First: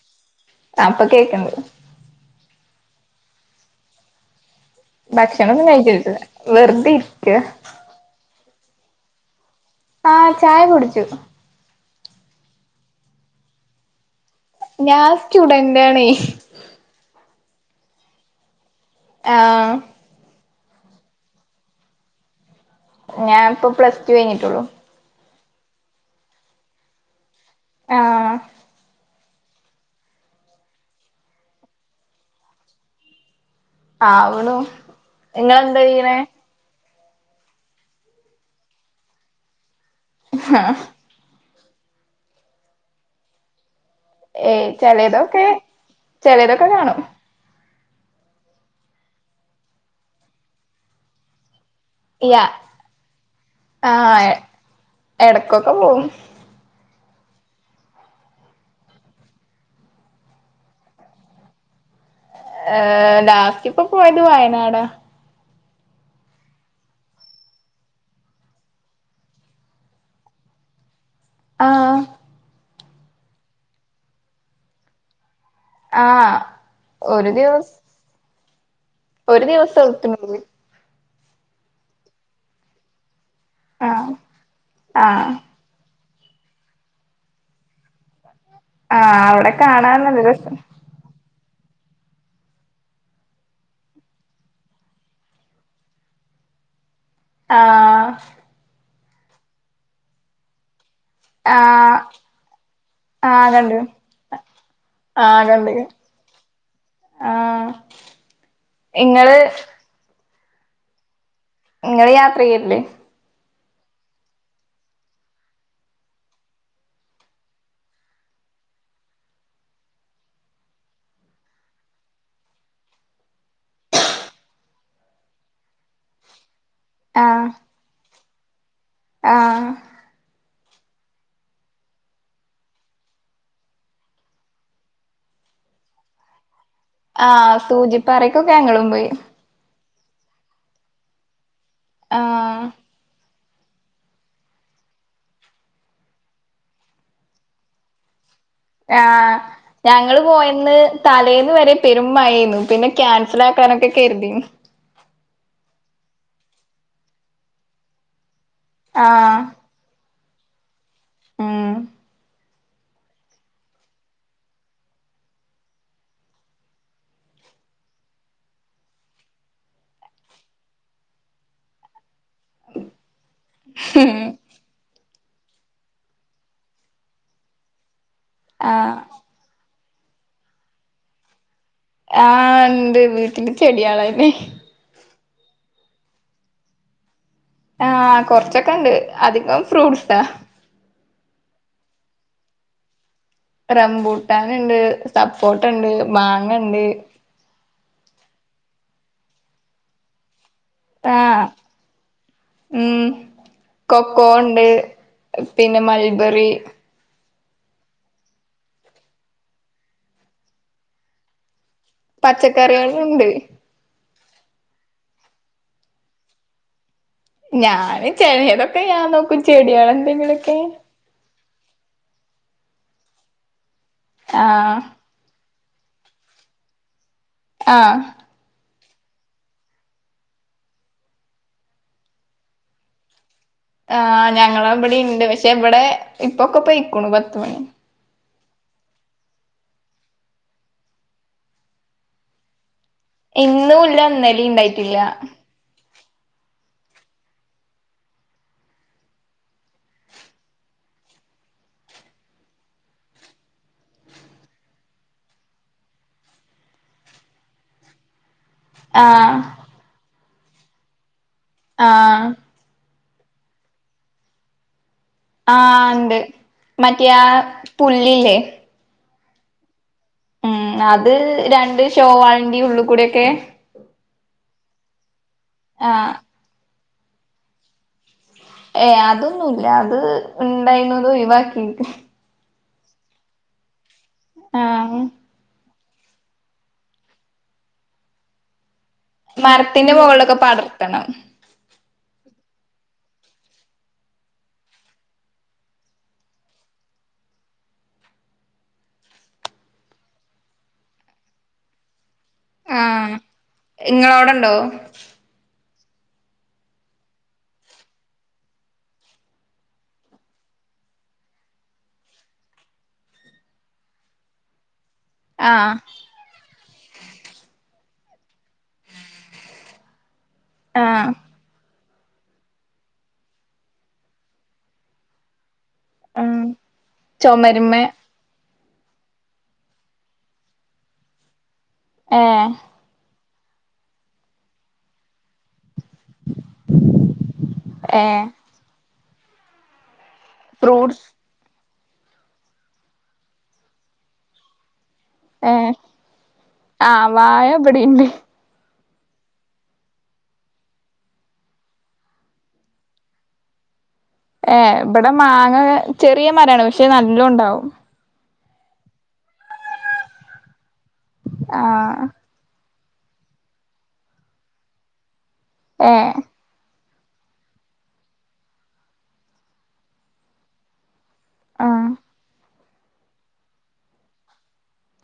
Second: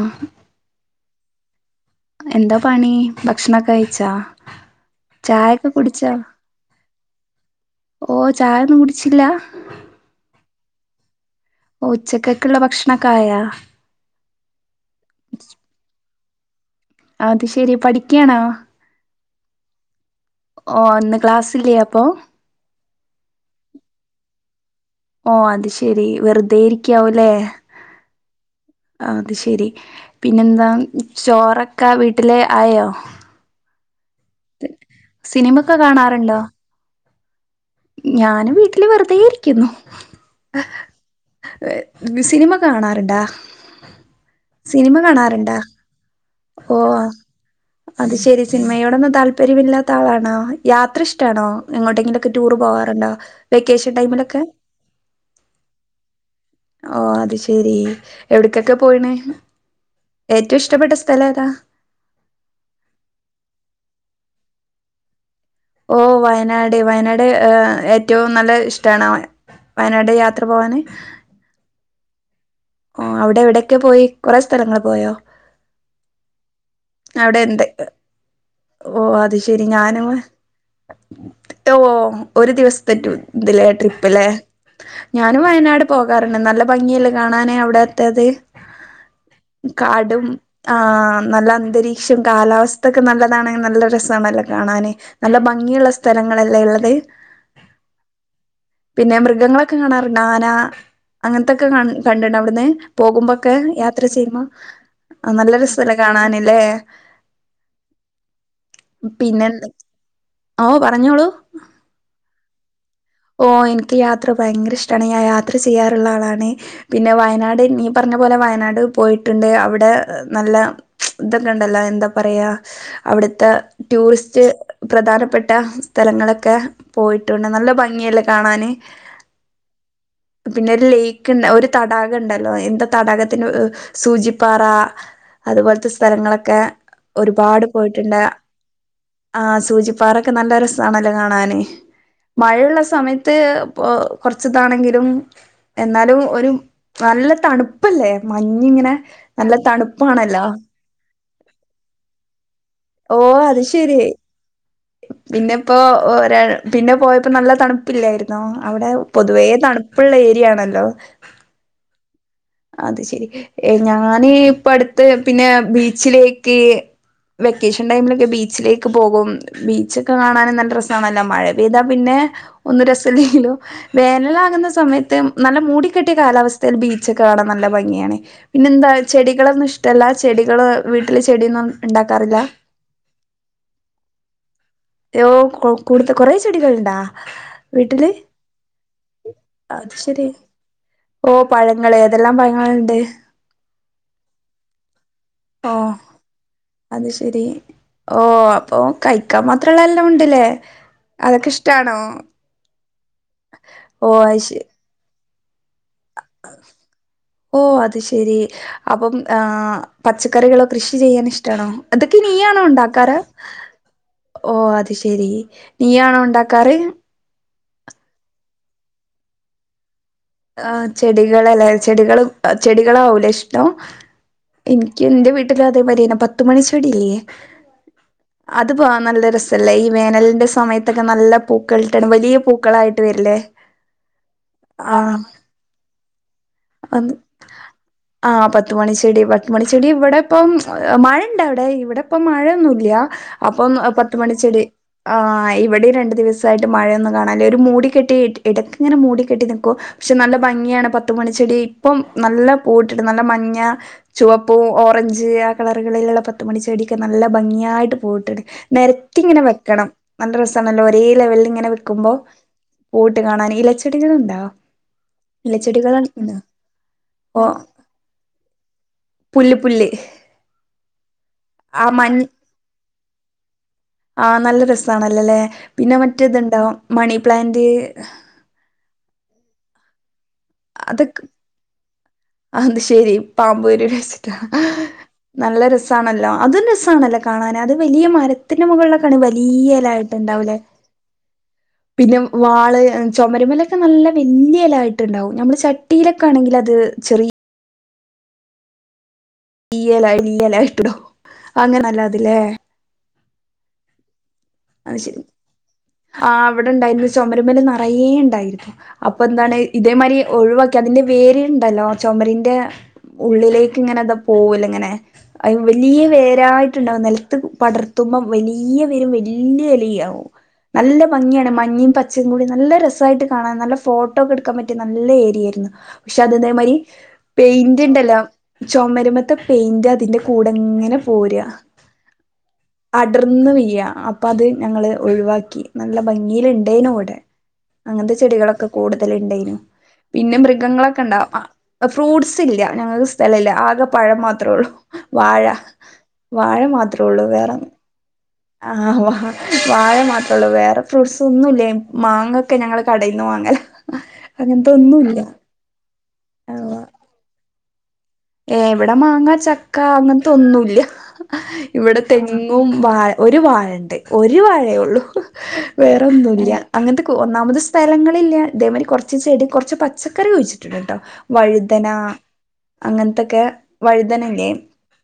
ആ അപ്പൊ കേൾക്കണ്ട എന്താ പണി ഭക്ഷണൊക്കെ കഴിച്ചാ ഭക്ഷണം ഒന്ന ചായൊക്കെ കുടിച്ചോ കഴിച്ചട്ടില്ല വെറുതെ ഇക്ക് ചായൊന്നും കുടിച്ചില്ല ആഹചായ കുടിച്ചു ഓ ഉച്ചക്കൊക്കുള്ള ഭക്ഷണൊക്കായ ഞാൻ സ്റ്റുഡന്റ ആണ അത് ശരി പഠിക്കണാ ആ ഓ ഒന്ന് ക്ലാസ്ലലേ അപ്പൊ ഞാൻ ഇപ്പൊ പ്ലസ് ടു കഴിഞ്ഞിട്ടുള്ളു ഓ അത് ശെരി വെറുതെ ഇരിക്കാവൂല്ലേ ആ ആ അത് ശെരി പിന്നെന്താ ചോറൊക്കെ വീട്ടിലെ ആയോ ആ അവണു സിനിമൊക്കെ നിങ്ങളെന്ത ഇങ്ങനെ ഞൻ വീട്ടില് വെറുതെ ഇരിക്കുന്നു ആ സിനിമ കാണാറുണ്ടാ ഏയ് സിനിമ ചെലതൊക്കെ കാണാറുണ്ടാ ചെലതൊക്കെ ഓ കാണും അത് ശെരി സിനിമയോടൊന്നും താല്പര്യമ ഇില്ലാത്ത ആളാണോ യാത്ര ഇഷ്ടാണോങ്ങോട്ട് യാ ടൂറു പോവാറുണ്ട വെക്കേഷൻ ആഹ് ടൈമിലൊക്കെ എടക്കൊക്കെ പോവും ഓ അത് ശെരി എവിടക്കൊക്കെ പോയിണ് ഏറ്റവും ഇഷ്ടപ്പെട്ട സ്ഥലം ഏതാ ഏർ ലാസ്റ്റിപ്പോ പോയത് വയനാടാ ഓ വയനാട് വയനാട് ഏറ്റവും നല്ല ഇഷ്ടണ വയനാട് യാത്ര പോവാന് ആ ഓ അവിടെ എവിടെയൊക്കെ പോയി കൊറെ സ്ഥലങ്ങള് പോയോ ആഹ് ഒരു ദിവസം ഓഹ് അത് ഒരു ശരി ഞാനും എടുത്തിട്ടുള്ളൂ [unintelligible] ഒരു ദിവസത്തെറ്റും എതിലേ ആഹ് ട്രിപ്പല്ലെ ആഹ് ഞാനും വയനാട് പോകാറുണ്ട് നല്ല ഭംഗിയല്ലേ കാ കാണാന് അവിടുത്തത് ആഹ് അവിടെ കാണാൻ നല്ല കാടും രസം നല്ല അന്തരീക്ഷം കാലാവസ്ഥൊക്കെ നല്ലതാണെ നല്ല രസണല്ല കാണാന് നല്ല ഭംഗിയുള്ള സ്ഥലങ്ങളല്ലേ ള്ളത് ആഹ് പിന്നെ മൃഗങ്ങളൊക്കെ കാണാറുണ്ട് ആന അങ്ങനത്തൊക്കെ കാ ആഹ് കണ്ടിണ്ട് അവിടുന്ന് ആഹ് പോകുമ്പോക്കെ കണ്ട് യാത്ര ചെയ്യുംപ ആ ആഹ് നല്ല കണ്ട് രസല്ലേ കാണാനില്ലേ ആഹ് ഇങ്ങള് പിന്നെ എന്ത് ഓ പറഞ്ഞോളൂ നിങ്ങള് യാത്ര ചെയ്യല്ലേ ഓ എനിക്ക് യാത്ര ഭയങ്കര ഇഷ്ടമാണ് ഞാൻ യാത്ര ചെയ്യാറുള്ള ആളാണ് പിന്നെ വയനാട് നീ പറഞ്ഞ പോലെ വയനാട് പോയിട്ടുണ്ട് അവിടെ നല്ല ഇതൊക്കെ ഉണ്ടല്ലോ എന്താ പറയാ അവിടെ ഇത്തെ ടൂറിസ്റ്റ് പ്രധാനപ്പെട്ട സ്ഥലങ്ങളൊക്കെ ആഹ് പോയിട്ടുണ്ട് നല്ല ഭംഗിയല്ലേ കാണാന് ആഹ് പിന്നെ ലേക്ക് ഉണ്ട്, ഒരു തടാകം ഉണ്ടല്ലോ എന്താ തടാകത്തിന് സൂചിപ്പാറ. അതുപോലത്തെ സ്ഥലങ്ങളൊക്കെ ആഹ് ഒരുപാട് പോയിട്ടുണ്ട് സൂചിപ്പാറക്കൊക്കെ ഞങ്ങളും പോയി ആ സൂചിപ്പ അവിടൊക്കെ നല്ല രസമാണല്ലോ കാണാൻ ആ കുറച്ചതാണെങ്കിലും എന്നാലും ഒരു നല്ല തണുപ്പല്ലേ മഞ്ഞിങ്ങനെ ആ നല്ല ഞങ്ങള് തണുപ്പാണല്ലോ പോയന്ന് തലേന്ന് വരെ പെരും മഴയാരുന്നു പിന്നെ ക്യാൻസൽ ആക്ക് കാനക്കെക്ക കരുതി പിന്നെ ഇപ്പോ, പിന്നെ പോയപ്പോ നല്ല തണുപ്പില്ലായിരുന്നു. അവിടെ ആഹ് പൊതുവേ തണുപ്പുള്ള ഏരിയയാണല്ലോ ഉം അത് ശരി ഞാന് ഇപ്പ അടുത്ത് പിന്നെ ബീച്ചിലേക്ക് വെക്കേഷൻ ടൈമിലൊക്കെ ബീച്ചിലേക്ക് പോകും. ബീച്ചൊക്കെ കാണാനും നല്ല രസമാണല്ലൊ, മഴ പെയ്താ പിന്നെ ഒന്ന് രസില്ലല്ലോ, വേനല ആകുന്ന സമയത്ത് നല്ല മൂടിക്കെട്ടിയ കാലാവസ്ഥയിൽ ബീച്ചൊക്കെ കാണാൻ നല്ല ഭംഗിയാണ് പിന്നെ എന്താ ആഹ് ചെടികളൊന്നും ഇഷ് എല്ലാ ചെടികളും വീട്ടിൽ ചെടിയാന്നും ആ, ഇണ്ട് വീട്ടില് ചെടികളാണ് ഓ കൂടുത്ത കുറെേ ചെടികൾുണ്ടാ ആ, കൊറച്ചൊക്കെ ഇണ്ട് അധികം അത് ഫ്രൂട്ട്സാ. ശരി ഓ പഴങ്ങള് ഏതെല്ലാം പഴങ്ങളുണ്ട്. റമ്പൂട്ടാൻ ഉണ്ട്, സപ്പോട്ട ഓ ഉണ്ട്, മാങ്ങ ഉണ്ട് അത് ശെരി ഓ അപ്പൊ കഴിക്കാൻ മാത്രള്ള എല്ലാം ഉണ്ടല്ലേ, ആഹ് അതൊക്കെ ഇഷ്ടാണോ? ഉം ഓ കൊക്കോ അത് ശെ ഉണ്ട് പിന്നെ മൽബറി. ഓ, അത് ശരി അപ്പം ആ പച്ചക്കറികളോ കൃഷി ചെയ്യാൻ ഇഷ്ടാണോ? അതൊക്കെ നീ ആണോ ഉണ്ടാക്കാറ്. പച്ചക്കറികളുണ്ട് ഓ അത് ശരി, നീയാണോ ഉണ്ടാക്കാറ് ഞാന് ചെലതൊക്കെ ഞാൻ നോക്കും, ചെടികള് എന്തെങ്കിലുമൊക്കെ. കിളികല്ല, ചെടികൾ ചെടികളാവൂല്ലെ ഇഷ്ടം, ആഹ് എനിക്ക് എന്റെ വീട് [unintelligible] അതേരയെ പത്ത് മണിച്ചെടിയില്ലേ ആ അത് പോവാൻ നല്ല രസമല്ലേ ഈ വേനലിന്റെ സമയത്തൊക്കെ നല്ല പൂക്കളിട്ടാണ് വലിയ പൂക്കളായിട്ട് വരില്ലേ. ആ, ഞങ്ങളെ ആ ഇവിടെയിണ്ട് പക്ഷെ ഇവിടെ ഇപ്പൊക്കെ പോയിക്കുണു പത്തുമണി. ആ പത്തുമണിച്ചെടി, പത്തുമണിച്ചെടി ഇവിടെ ഇപ്പം മഴ ഇണ്ട അവിടെ, ഇവിടെ ഇപ്പം മഴയൊന്നുമില്ല. അപ്പം ഇന്നുല്ല പത്തുമണി ഇന്നലിം ചെടി, ഇണ്ടായിട്ടില്ല ആ ഇവിടെ രണ്ട് ദിവസായിട്ട് മഴയൊന്നും കാണാനില്ല, ഒരു മൂടിക്കെട്ടി ഇടക്ക് ഇങ്ങനെ മൂടിക്കെട്ടി നിൽക്കും പക്ഷെ നല്ല ഭംഗിയാണ് പ പത്ത്മണിണിച്ചെടി ഇപ്പം നല്ല പൂവിട്ടുണ്ട്, നല്ല മഞ്ഞ, ചുവപ്പ്, ഓറഞ്ച് ആ കളർ വെള്ള പത്ത് മണി ചെടിയൊക്കെ നല്ല ഭംഗിയായിട്ട് പൂവിട്ട് നിരത്തി ആഹ് ഇങ്ങനെ വെക്കണം, നല്ല രസണല്ലോ ഒരേ ലെവലിൽ ഇങ്ങനെ വെക്കുമ്പോ. ആഹ് പൂവിട്ടു കാണാൻ, ഇലച്ചെടികൾ ഉണ്ടോ? ആ ഇണ്ട് മറ്റേ ആ പുല്ലില്ലേ പുല്ല് പുല്ല്, ഉം, അത് രണ്ട് ആ ഷോ മഞ്ഞ് വാളിന്റെ ഉള് കൂടെ കൂടൊക്കെ ആ നല്ല രസണല്ലല്ലെ, പിന്നെ ആഹ് മറ്റേ ഇതുണ്ടാ മണിപ്ലാന്റ്. ഉണ്ടായിന്നതോഴിവാക്കി. ആത് ശരി പാമ്പ് വരിന്ന് വച്ചിട്ടാ, ആഹ് നല്ല രസാണല്ലോ അതും രസാണല്ലോ കാണാൻ, അത് വലിയ മരത്തിന് മുകള വലിയ മരത്തിന്റെ ഇലയായിട്ട് മുകളിലൊക്കെ ഉണ്ടാവില്ലേ പടർത്തണം പിന്നെ വാള്, ചുമരുമേലൊക്കെ നല്ല വലിയ ഇലായിട്ട് ഉണ്ടാവും, നമ്മള് ചട്ടിയിലൊക്കെ ആണെങ്കില് അത് ചെറിയ ഇല ഇല്ലല ഇട്ടുടോ, അങ്ങനെല്ലാതില്ലേ ഇങ്ങളവിടൊണ്ടോ ആഹ് ഇവിടുണ്ടായിരുന്നു ചുമര് മ്മേലെ നിറയെ ഉണ്ടായിരുന്നു അപ്പൊ എന്താണ് ഇതേമാതിരി ഒഴിവാക്കി അ അതിന്റെ വേര് ഇണ്ടല്ലോ ചുമരിന്റെ ഉള്ളിലേക്ക് ഇങ്ങനെ അത് പോവൂലെ ഇങ്ങനെ അത് ആഹ് വലിയ വേരായിട്ടുണ്ടാവും നിലത്ത് പടർത്തുമ്പോം വലിയ വല്യ ഇലയാവും നല്ല ആഹ് ഭംഗിയാണ് മഞ്ഞേ പ പച്ചയും കൂടി നല്ല രസമായിട്ട് കാണാൻ നല്ല ഫോട്ടോ ഒക്കെ എടുക്കാൻ പറ്റിയ നല്ല ഏരിയ ആയിരുന്നു പക്ഷെ അത് ഉം ഇതേമാതിരി പെയിന്റ് ചുമരുമ്മെ ഇണ്ടല്ലോ ചൊമരുമ്മത്തെ പെയിന്റ് അതിന്റെ കൂടെ ഇങ്ങനെ പോര്യാ- ആഹ്- അടർന്ന് വീഴുക അപ്പം അത് ഞങ്ങള് ഒഴിവാക്കി- നല്ല ഭംഗീൽ ഇണ്ടേനു ഇവിടെ അങ്ങനത്തെ ഏഹ് ചെടികളൊക്കെ കൂടുതൽ ഇണ്ടേനു- പിന്നെ മൃഗങ്ങളൊക്കെ ഫ്രൂട്ട്സ് ഉണ്ടാവും അഹ് ഫ്രൂട്ട്സ് ഇല്ല ഞങ്ങൾക്ക് സ്ഥലം ഇല്ല ആകെ പഴം മാത്ര ഉള്ളു- വാഴ ഏഹ് വാഴ മാത്രേ ആഹ് ഉള്ളൂ വാഴ വേറൊന്നും ഇബടിണ്ട് ആഹ്- ആഹ് വാഴ മാത്രേള്ളൂ വേറെ ഫ്രൂട്ട്സ് ഒന്നും ഇല്ലേ മാങ്ങയൊക്കെ ഞങ്ങള് കടയിൽ നിന്ന് വാങ്ങലാ- ഏഹ് ഇവിടെ മാങ്ങ ചെറിയ മരാണ് പക്ഷെ നല്ല ഉണ്ടാവും- ഏഹ് ഇവിടെ മാങ്ങ ചക്ക അങ്ങനത്തെ ഒന്നുമില്ല ഇവിടെ ആഹ് തെങ്ങും- വാഴ ഒരു വാഴയുണ്ട് ഒരു വാഴേ ഉള്ളൂ ഏഹ് വേറൊന്നുയില്ല- അങ്ങനത്തെ ഒന്നാമത് സ്ഥലങ്ങളില്ല അതേമാതിരി കുറച്ച് ചെടി കുറച്ച് പച്ചക്കറി വെച്ചിട്ടുണ്ട് കേട്ടോ- ആഹ് വഴുതന- അങ്ങനത്തൊക്കെ വഴുതനയില്ലേ-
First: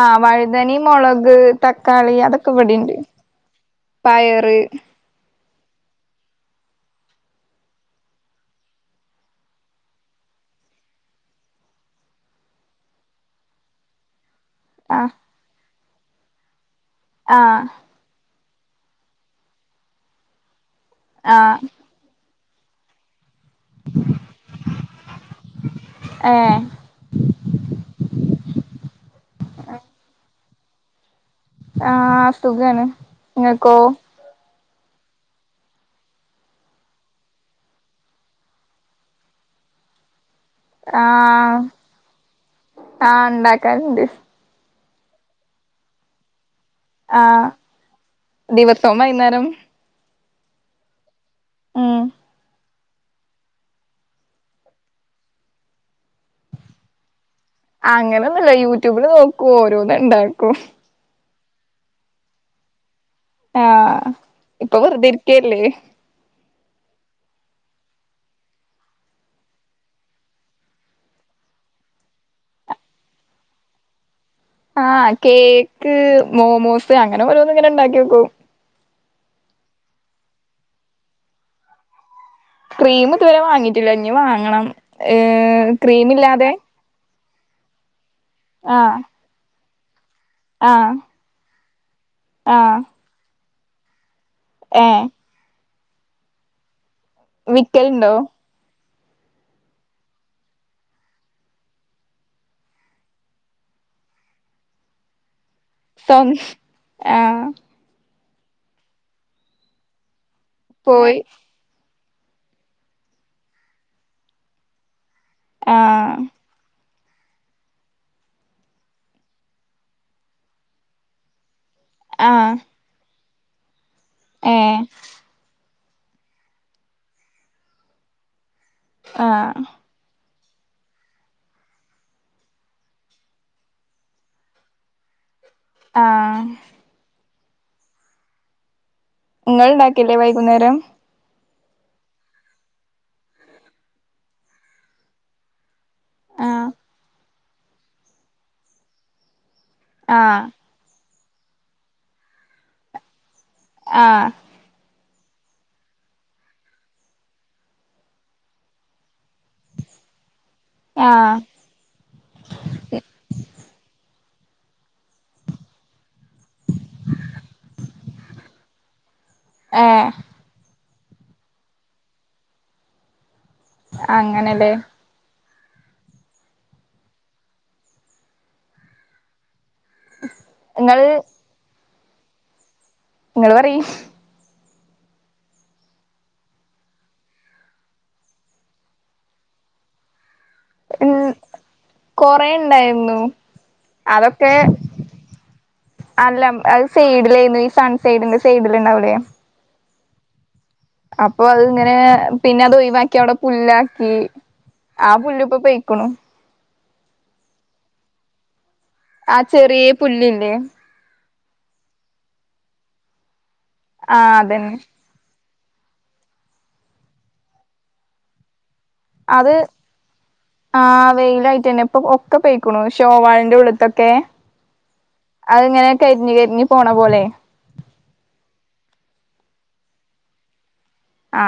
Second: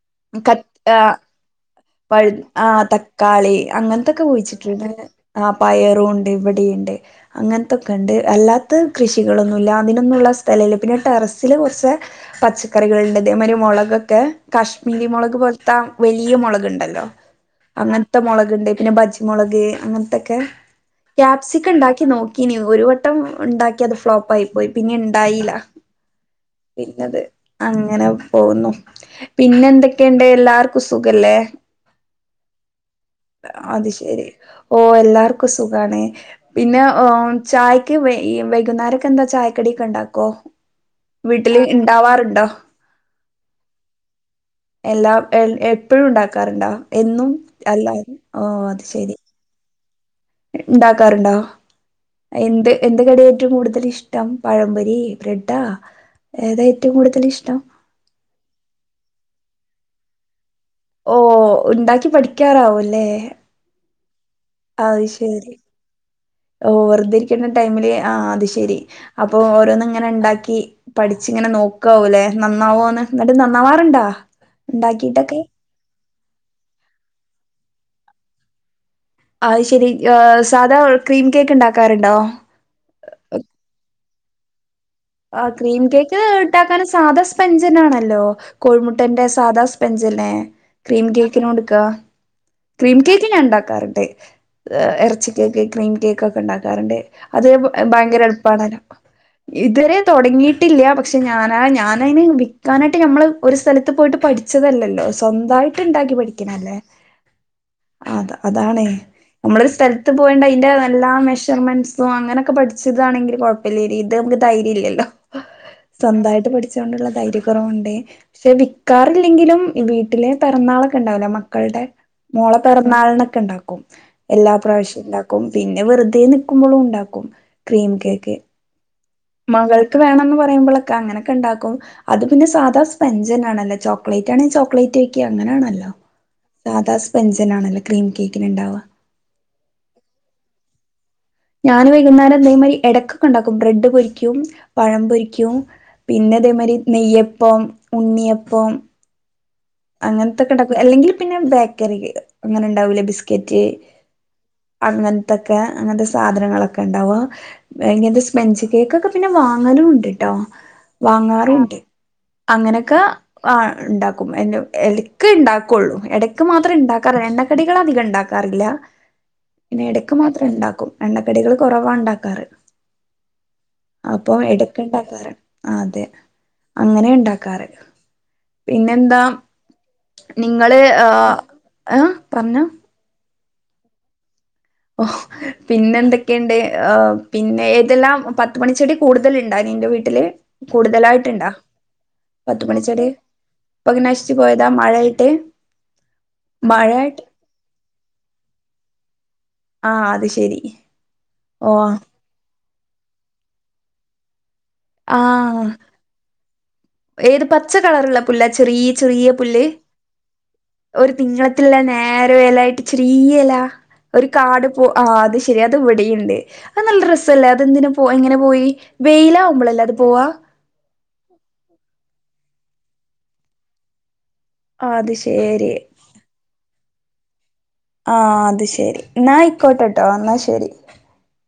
ആഹ് വഴുതനെ മുളക് ത വഴു ആഹ് തക്കാളി അങ്ങനത്തൊക്കെ പയറ് കുഴിച്ചിട്ടുണ്ട്- ആഹ് പയറും ഉണ്ട് ഇവിടെയുണ്ട് അങ്ങനത്തൊക്കെ ഉണ്ട് അല്ലാത്തെ കൃഷികളൊന്നുമില്ല അതിനൊന്നും- സ്ഥലമില്ല പിന്നെ ടെറസില് കുറച്ച് പച്ചക്കറികളുണ്ട് ഇതേ മാതിരി മുളകൊക്കെ- കാശ്മീരി ആഹ് മുളക് പോലത്തെ വലിയ മുളകുണ്ടല്ലോ ആഹ് അങ്ങനത്തെ മൊളക്- ണ്ട് പിന്നെ ബജ്ജി മുളക് അങ്ങനത്തൊക്കെ ആഹ് ക്യാപ്‌സിക്കം ഉണ്ടാക്കി നോക്കീനി ഒരു വട്ടം- ഉണ്ടാക്കി അത് ഫ്ലോപ്പ് ആയി പോയി പിന്നെ ഉണ്ടായില്ല ഏഹ് പിന്നത് അങ്ങനെ- പോകുന്നു പിന്നെ എന്തൊക്കെയുണ്ട് എല്ലാർക്കും സുഖല്ലേ- ആഹ് സുഖാണ് നിങ്ങക്കോ- അത് ശെരി ഓ എല്ലാർക്കും സുഖാണ് പിന്നെ ഉം ചായക്ക് വൈകുന്നേരൊക്കെ എന്താ ചായക്കടി- ക്കെ ഇണ്ടാക്കോ- ആഹ് ആഹ് ഉണ്ടാക്കാറുണ്ട്- എല്ലാം എൽ എപ്പൊഴും ഉണ്ടാക്കാറുണ്ടോ എന്നും ആഹ് അല്ലാഓ അത് ദിവസവും ശെരി വൈന്നേരം ഇണ്ടാക്കാറുണ്ടോ ഉം എന്ത് എന്ത്‌ കടിയാ ഏറ്റവും കൂടുതൽ ഇഷ്ടം പഴംപൊരി ബ്രെഡാ ഏതാ ഏറ്റവും കൂടുതൽ ഇഷ് അങ്ങനൊന്നുമില്ല യൂട്യൂബില് നോക്കും ഓരോന്ന് ഇണ്ടാക്കും ഓ ഉണ്ടാക്കി പഠിക്കാനാവും അല്ലേ ആഹ് ഇപ്പൊ അത് വെറുതെ ശരി ഇരിക്കല്ലേ ഓ വെറുതെ ഇരി ക്കുന്ന ടൈമില് ആഹ് അത് ശെരി അപ്പൊ ഓരോന്ന് ഇങ്ങനെ ഇണ്ടാക്കി പഠിച്ച് ഇങ്ങനെ നോക്കാവും അല്ലേ നന്നാവോന്ന് എന്നിട്ട് നന്നാവാറുണ്ടാ ആഹ് ഇണ്ടാക്കിയിട്ടൊക്കെ? കേക്ക് മോമോസ് അങ്ങനെ ഓരോന്ന് ഇങ്ങനെ ഉണ്ടാക്കി നോക്കും അത് ശെരി സാധാ ക്രീം കേക്ക് ഉണ്ടാക്കാറുണ്ടോ ക്രീം ഇതുവരെ വാങ്ങീട്ടില്ല ഇനി വാങ്ങണം ആഹ് ഏഹ് ക്രീം കേക്ക് ക്രീമില്ലാതെ ഇണ്ടാക്കാൻ സാധാ സ്പെഞ്ചനാണല്ലോ ആഹ് കോഴിമുട്ടേന്റെ സാദാ സ് അത് തന്നെ ആഹ് ക്രീം കേക്കിന് കൊടുക്കാ ആഹ് ക്രീം കേക്ക് ഞാൻ ഉണ്ടാക്കാറുണ്ട് ഏഹ് ഇറച്ചി കേക്ക് ക്രീം കേക്ക് ഒക്കെ ഉണ്ടാക്കാറുണ്ട് അത് വിക്കലുണ്ടോ ഭയങ്കര എളുപ്പാണല്ലോ ഇതുവരെ തുടങ്ങിയിട്ടില്ല പക്ഷെ ഞാനാ ഞാനതിന് വിൽക്കാനായിട്ട് നമ്മൾ ഒരു സ്ഥലത്ത് പോയിട്ട് പഠിച്ച് അല്ലല്ലോ സ്വന്തമായിട്ട് ഉണ്ടാക്കി സ്വന് പഠിക്കണെ അല്ലേ ആഹ് അതാ അതാണേ നമ്മളൊരു സ്ഥലത്ത് പോയണ്ട് അതിന്റെ നല്ലാ പോയി മെഷർമെന്റ്സ് സൊ അങ്ങനെയൊക്കെ പഠിച്ചതാണെങ്കിൽ കുഴപ്പമില്ല ഇത് നമുക്ക് ധൈര്യ ഇല്ലല്ലോ ആഹ് സ്വന്തമായിട്ട് പഠിച്ച [unintelligible] കൊണ്ടുള്ള ധൈരൃ കുറവുണ്ട് പക്ഷെ വിാറില്ലെങ്കിലും വീട്ടിലെ പിറന്നാളൊക്കെ ഉണ്ടാവില്ലേ മക്കള- മക്കളുടെ മോള ആഹ് പിറന്നാളിനൊക്കെ ഉണ്ടാക്കും എല്ലാ ഏഹ് പ്രാവശ്യവും ഉണ്ടാക്കും പിന്നെ പിന്നെ വെറുതെ നിക്കുമ്പോളും ഉണ്ടാക്കും ക്രീം കേക്ക് എ- ആഹ് മകൾക്ക് വേണംന്ന് പറ [unintelligible] അനൊക്കെ ഉണ്ടും അത് പിന്നെ സാധാ സ്പെചണല്ല ചോക്ലേറ്റ് ആണെങ്കി ചോക്ലേറ്റ്ക്ക അങ്ങനെയാണല്ലോ ആഹ് സാധാ സ്പെഞ്ചൻ ആണല്ലോ ക്രീം കേക്കിന് ഉണ്ടാവാ നിങ്ങൾ ഉണ്ടാക്കല്ലേ വൈകുന്നേരം ഞാന് വൈകുന്നേരം അന്തേമാതി ഇടക്കൊക്കെ ഉണ്ടാക്കും ബ്രെഡ് പൊരിക്കും പഴം പൊരിക്കും പിന്നെ ആഹ് അതേമാതിരി നെയ്യപ്പം ഉണ്ണിയപ്പം ആഹ് അങ്ങനത്തൊക്കെ ഉണ്ടാക്കും അല്ലെങ്കിൽ പിന്നെ ബേക്കറി അങ്ങനെ ഉണ്ടാവൂല്ലേ ബിസ് കറ്റ് യ് ആഹ് അങ്ങനെ തൊക്കെ അങ്ങനത്തെ സാധനങ്ങളൊക്കെ ഉണ്ടാവോ ഇങ്ങനത്തെ സ്പെഞ്ച് കേക്ക് ഒക്കെ പിന്നെ വാങ്ങാനും ഉണ്ട് കേട്ടോ ആഹ് വാങ്ങാറുണ്ട് ആ അങ്ങനെയൊക്കെ ആ ഉണ്ടാക്കും എറെ എലക്ക് ഉണ്ടാക്കുള്ളൂ ഇട ഇടക്ക് മാത്രം ഉണ്ടാക്കാറില്ല എണ്ണക്കടികൾ അധികം ഉണ്ടാക്കാറില്ല പിന്നെ ഏഹ് ഇടക്ക് മാത്രം ഉണ്ടാക്കും എണ്ണക്കടികൾ കുറവാ ഉണ്ടാക്കാറ് അപ്പൊ അങ്ങനെല്ലേ എടുക്കുണ്ടാക്കാറ് അതെ അങ്ങനെ ഉണ്ടാക്കാറ് പിന്നെെന്താ നിങ്ങള് ഇങ്ങള് ആ ഏ പറഞ്ഞോ നിങ്ങള്ൾ പറയ് ഓ പിന്നെ എന്തൊക്കെയുണ്ട് ഓ പിന്നെ ഏതെല്ലാം പത്തുമണിച്ചെടി കൂടുതൽ ഉണ്ട- നിന്റെ വീട്ടില് കൂടുതലായിട്ടുണ്ടാ കൊറേ പത്ത് മണിച്ചെടി ഇണ്ടായിരുന്നു ഇപ്പകനാശിച്ചു അതൊക്കെ പോയതാ മഴായിട്ട് അല്ല അ സൈഡിലായിരുന്നു ഈ സൺ സൈഡിന്റെ സൈഡിൽ ഉണ്ടാവൂലേ ആഹ അത് ശരി അപ്പൊ അത് ഓ ഇങ്ങനെ പിന്നെ അത് ഒഴിവാക്കി അവിടെ പുല്ലാക്കി ആ പുല്ലിപ്പൊ ആഹ് പോയ്ക്കണു ഏത് പച്ച കളറുള്ള പുല്ലാ ചെറിയ ചെറിയ ആ പുല്ല് ചെറിയ പുല്ലില്ലേ ഒരു തിങ്കള ല്ല നേര വലട്ട് ചില ആ ഒരു കാട് അതന്നെ പോ ശരി അത് എവിടെുണ്ട് അത് നല്ല രസല്ലേ അതെന്തിന പോ എങ്ങനെ പോയി വെയിലാവുമ്പോളളല്ലേ അത് പോവാ വെയിലായിട്ട് തന്നെ ഇപ്പൊ ഒക്കെ പോയിക്കണു ഷോവാളിന്റെറെ ഉള്ളത്തൊക്കെ ആഹ് അത് ശരി അതിങ്ങനെ കരിഞ്ഞഞ് കരിഞ്ഞഞ് പോണ പോലെ ആഹ അത് ശെരി എന്നാ ഐ ക്കോട്ടട്ടോ എന്നാ ശെരി ആ